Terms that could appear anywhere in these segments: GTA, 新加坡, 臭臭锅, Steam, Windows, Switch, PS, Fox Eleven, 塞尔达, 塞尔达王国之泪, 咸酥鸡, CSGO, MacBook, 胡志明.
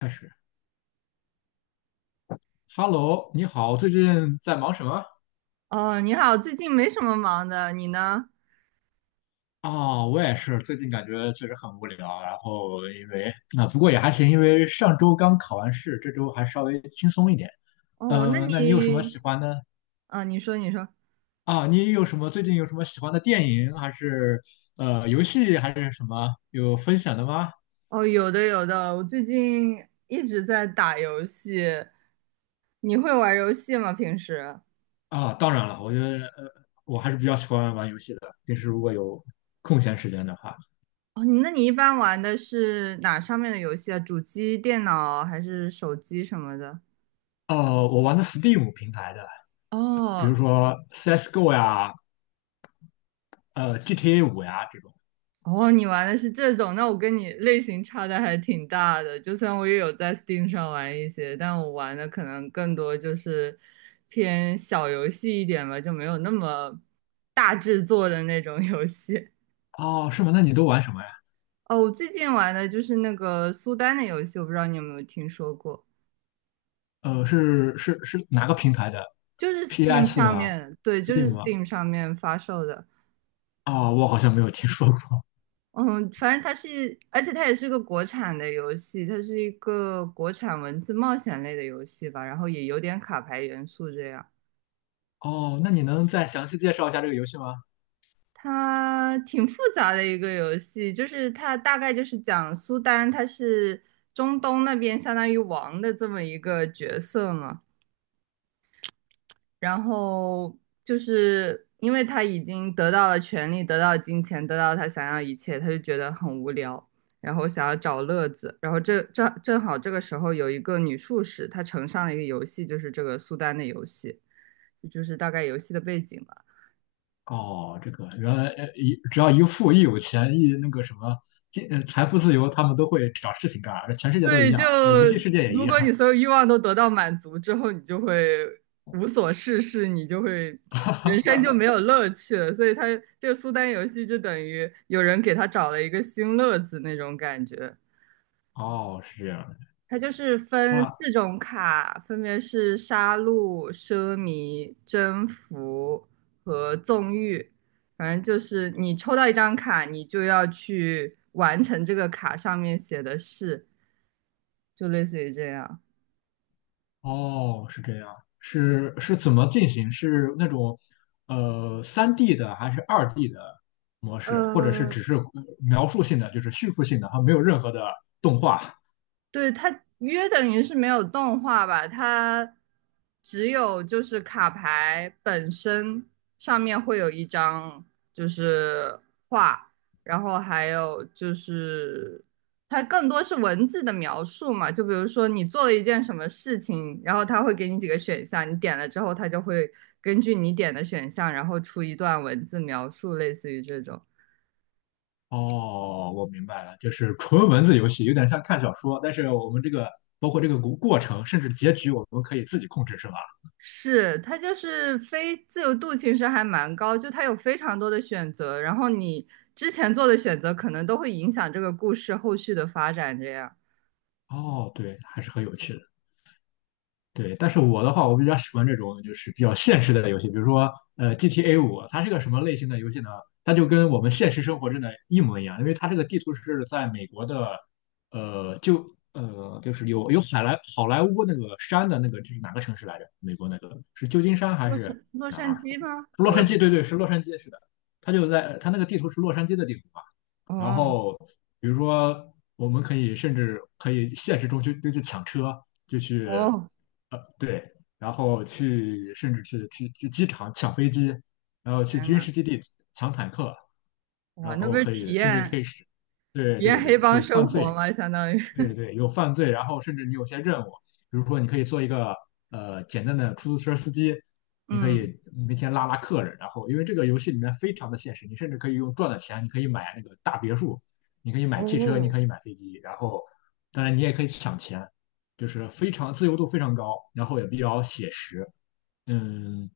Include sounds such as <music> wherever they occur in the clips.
开始，Hello，你好，最近在忙什么？哦，你好，最近没什么忙的，你呢？啊、我也是，最近感觉确实很无聊，然后因为啊，不过也还行，因为上周刚考完试，这周还稍微轻松一点。哦，那那你有什么你，喜欢的啊，你说，你说，啊？你有什么最近有什么喜欢的电影，还是游戏，还是什么有分享的吗？哦，有的，有的，我最近一直在打游戏。你会玩游戏吗？平时？啊，当然了，我觉得我还是比较喜欢玩游戏的，平时如果有空闲时间的话。哦，那你一般玩的是哪上面的游戏啊？主机、电脑还是手机什么的？我玩的 Steam 平台的，比哦，如说 CSGO 呀，GTA 五呀这种。哦，你玩的是这种，那我跟你类型差的还挺大的。就算我也有在 Steam 上玩一些，但我玩的可能更多就是偏小游戏一点吧，就没有那么大制作的那种游戏。哦，是吗？那你都玩什么呀？哦，我最近玩的就是那个苏丹的游戏，我不知道你有没有听说过，是哪个平台的就是 Steam ？PS 上吗面，对，就？Steam 是 吗？Steam 上面发售的。哦，我好像没有听说过。嗯，反正它是，而且它也是个国产的游戏，它是一个国产文字冒险类的游戏吧，然后也有点卡牌元素这样。哦，那你能再详细介绍一下这个游戏吗？它挺复杂的一个游戏，就是它大概就是讲苏丹，他是中东那边相当于王的这么一个角色嘛，然后就是因为他已经得到了权利，得到了金钱，得到了他想要的一切，他就觉得很无聊，然后想要找乐子。然后这正好这个时候有一个女术士，她呈上了一个游戏，就是这个苏丹的游戏，就是大概游戏的背景吧。哦，这个原来呃一只要一富一有钱一那个什么金呃财富自由，他们都会找事情干，全世界都一对，样就啊，那游戏世界也一如样。果你所有欲望都得到满足之后，你就会无所事事，你就会人生就没有乐趣了。所以他这个苏丹游戏就等于有人给他找了一个新乐子那种感觉。哦，是这样的。它就是分那四种卡，分别是杀戮、奢靡、征服和纵欲。反正就是你抽到一张卡，你就要去完成这个卡上面写的事，就类似于这样。哦，是这样，是怎么进行？是那种3D 的还是2D 的模式，或者是呃，只是描述性的，就是叙述性的，它没有任何的动画？对，它约等于是没有动画吧，它只有就是卡牌本身上面会有一张就是画，然后还有就是它更多是文字的描述嘛，就比如说你做了一件什么事情，然后它会给你几个选项，你点了之后，它就会根据你点的选项，然后出一段文字描述，类似于这种。哦，我明白了，就是纯文字游戏，有点像看小说，但是我们这个包括这个过程，甚至结局，我们可以自己控制，是吧？是，它就是非自由度其实还蛮高，就它有非常多的选择，然后你之前做的选择可能都会影响这个故事后续的发展。这样，哦，对，还是很有趣的。对，但是我的话，我比较喜欢这种就是比较现实的游戏，比如说GTA 五，它是个什么类型的游戏呢？它就跟我们现实生活真的一模一样，因为它这个地图是在美国的，就是有好莱坞那个山的那个，这是哪个城市来着？美国那个是旧金山还洛是杉洛哪杉儿？矶吗？洛我也杉不矶，知对道。对，是洛杉矶，是的。它就在它那个地图是洛杉矶的地图嘛，然哦后比如说我们可以甚至可以现实中去就去抢车，就去哦，对，然后去甚至去机场抢飞机，然后去天军呐，事基地抢坦克，哇，然那不后是可体以甚至可验以是，对对对，黑可帮以犯生活罪。吗？相当于，对对 <laughs> 对，有犯罪，然后甚至你有些任务，比如说你可以做一个简单的出租车司机，你可嗯，以每天拉拉客人，然后因为这个游戏里面非常的现实，你甚至可以用赚的钱，你可以买那个大别墅，你可以买汽车，你哦，可以买飞机，然后当然你也可以抢钱，就是非常自由度非常高，然后也比较写实。嗯，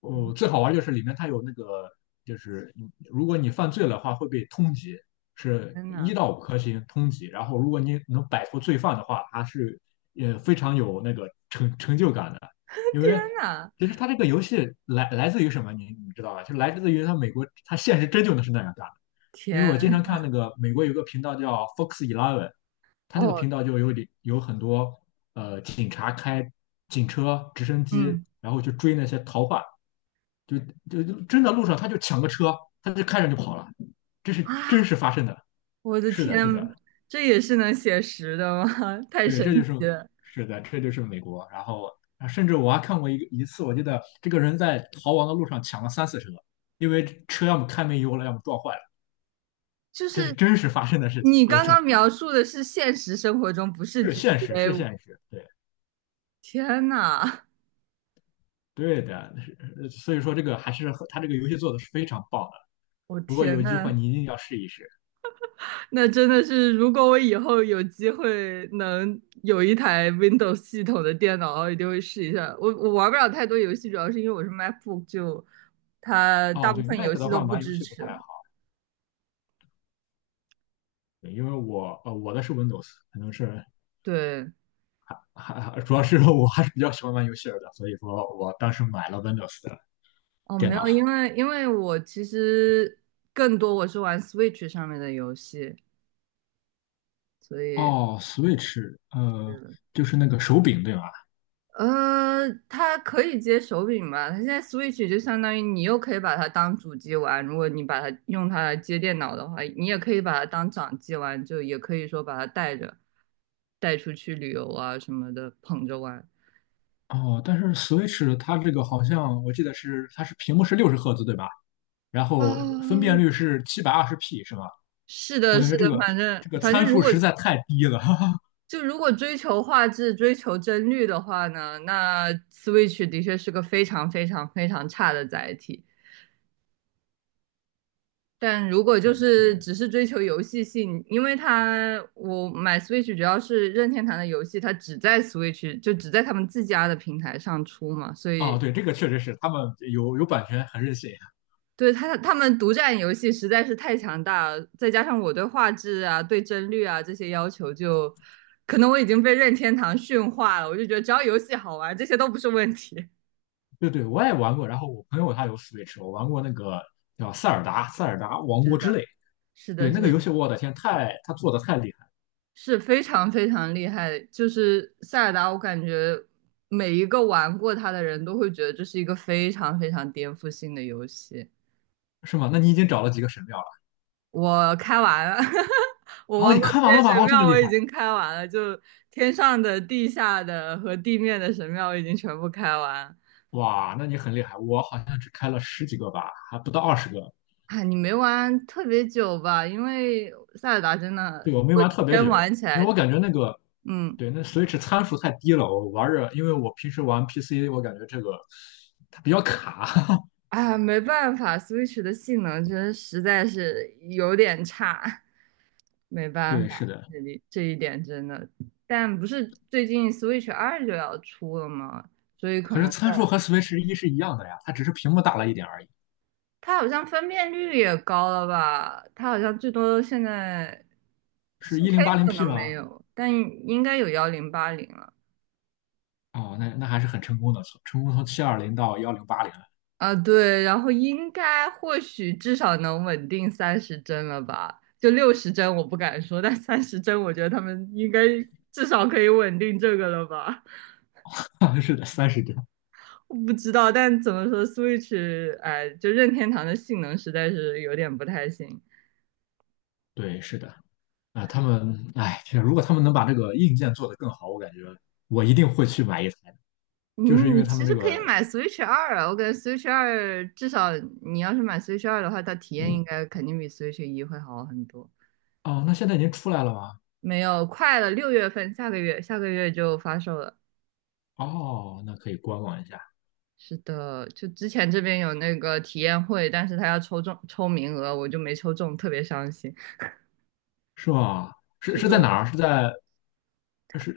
哦，最好玩就是里面它有那个，就是你如果你犯罪了的话会被通缉，是天呐，一到五颗星通缉。然后如果你能摆脱罪犯的话，它是也非常有那个成就感的。<laughs> 因天为呐，其实它这个游戏来自于什么，你知道吧？就来自于它美国，它现实真就能是那样干的。因为天，我经常看那个美国有个频道叫 Fox 11，它那个哦，频道里有很多警察开警车、直升机，嗯然后去追那些逃犯。就就真的路上他就抢个车，他就开着就跑了，这是真啊，实发生的。我的是的，天，是的，这也是能写实的吗？<laughs> 太对，神这就是奇了。是的，这就是美国。然后啊甚至我还看过一次，我记得这个人在逃亡的路上抢了三四车，因为车要么开没油了，要么撞坏了，就这是是真实发生的事情。你对刚的，刚描述的是现实生活中，不是 是现 GTA 实，是五。现实，对天呐，对的。是所以说这个还是和他这个游戏做的是非常棒的。我不过有天一句呐，话你一定要试一试。那真的是，如果我以后有机会能有一台 Windows 系统的电脑，我一定会试一下。我玩不了太多游戏，主要是因为我是 MacBook，就它大哦，部对分麦游克的戏都话不玩游支戏不持太了。对，因为我的是 Windows，可能是对，还主要是我还是比较喜欢玩游戏的，所以说我当时买了 Windows 的哦，电没脑。有，因为我其实更多我是玩 Switch 上面的游戏，所以。哦，Switch，就是那个手柄对吧？它可以接手柄吧？它现在 Switch 就相当于你又可以把它当主机玩，如果你把它用它来接电脑的话，你也可以把它当掌机玩，就也可以说把它带着带出去旅游啊什么的，捧着玩。哦，但是 Switch 它这个好像我记得是它是屏幕是60赫兹对吧？然后分辨哦，率是720P 是吧？是我的，感是觉这的，个反正这个反正参如数果实在太低了。<laughs> 就如果追求画质、追求帧率的话呢，那 Switch 的确是个非常非常非常差的载体。但如果就对，是是的。只是追求游戏性，因为它我买 Switch 主要是任天堂的游戏，它只在 Switch 就只在他们自家的平台上出嘛，所哦，以对，这个确实是他们有有版权很任性。对他们独占游戏实在是太强大了，再加上我对画质啊、对帧率啊这些要求就，可能我已经被任天堂驯化了，我就觉得只要游戏好玩，这些都不是问题。对对，我也玩过。然后我朋友他有 Switch，我玩过那个叫《塞尔达 <laughs> 王是国之泪》。的，是对，的，是那个游的戏，我的天，太他做的太厉害，是非常非常厉害，就是塞尔达，我感觉每一个玩过它的人都会觉得这是一个非常非常颠覆性的游戏。是吗？那你已经找了几个神庙了？我开完了，<laughs> 我哦，玩你过看完这了些吧？神哦，这么庙，厉我已害，经开完了，就天上的、地下的和地面的神庙，我已经全部开完。哇，那你很厉害。我好像只开了十几个吧，还不到20个。哎，你没玩特别久吧？因为塞尔达真的，对，如我没果玩特你别真久，玩起因来，为我感觉那个嗯，对那 Switch 参数太低了，我玩着，因为我平时玩 PC，我感觉这个它比较卡。啊，没办法，Switch 的性能真的实在是有点差。没 <laughs> 办法，对，是的，这里这一点真的，但不是最近 Switch 二就要出了吗？所以可可是能参数在和 Switch 一是一样的呀，它只是屏幕大了一点而已。它好像分辨率也高了吧？它好像最多现在 是一 4K 零八零 可 P 能没吗？有，但应该有1080了哦，那那还是很成功的，从成功从720到1080啊。对，然后应该或许至少能稳定三十帧了吧？就60帧我不敢说，但三十帧我觉得他们应该至少可以稳定这个了吧？了，<laughs> 是的，30帧，我不知道，但怎么说，Switch，哎，就任天堂的性能实在是有点不太行。对，是的，啊、他们，哎，其实如果他们能把这个硬件做得更好，我感觉我一定会去买一台的，你就是因为你他其们实这可以个，买 Switch 二啊，我感觉 Switch 二至少你要是买 Switch 二的话，它体验应该肯定比 Switch 一会好很多。哦，那现在已经出来了吗？没有，快了，6月份，下个月就发售了。哦，那可以观望一下，是的，就之前这边有那个体验会，但是他要抽名额，我就没抽中，特别伤心。是吗？是是是在的，哪儿？是在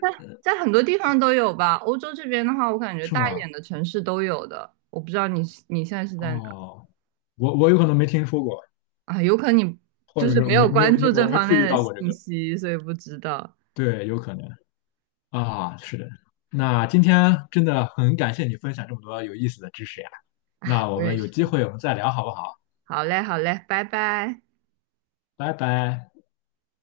在在很多地方都有吧。欧洲这边的话，我感觉是大一吗？点的城市都有的。我不知道你现在是在哪哦，我有可能没听说过，啊？有可能你或就者是是没有没没有关注没这我没方注面意的到过这信个，息，所以不知道。对，有可能。啊，是的。那今天真的很感谢你分享这么多有意思的知识呀。那我我们也有是。机会我们再聊好不好？好嘞，好嘞，拜拜。拜拜。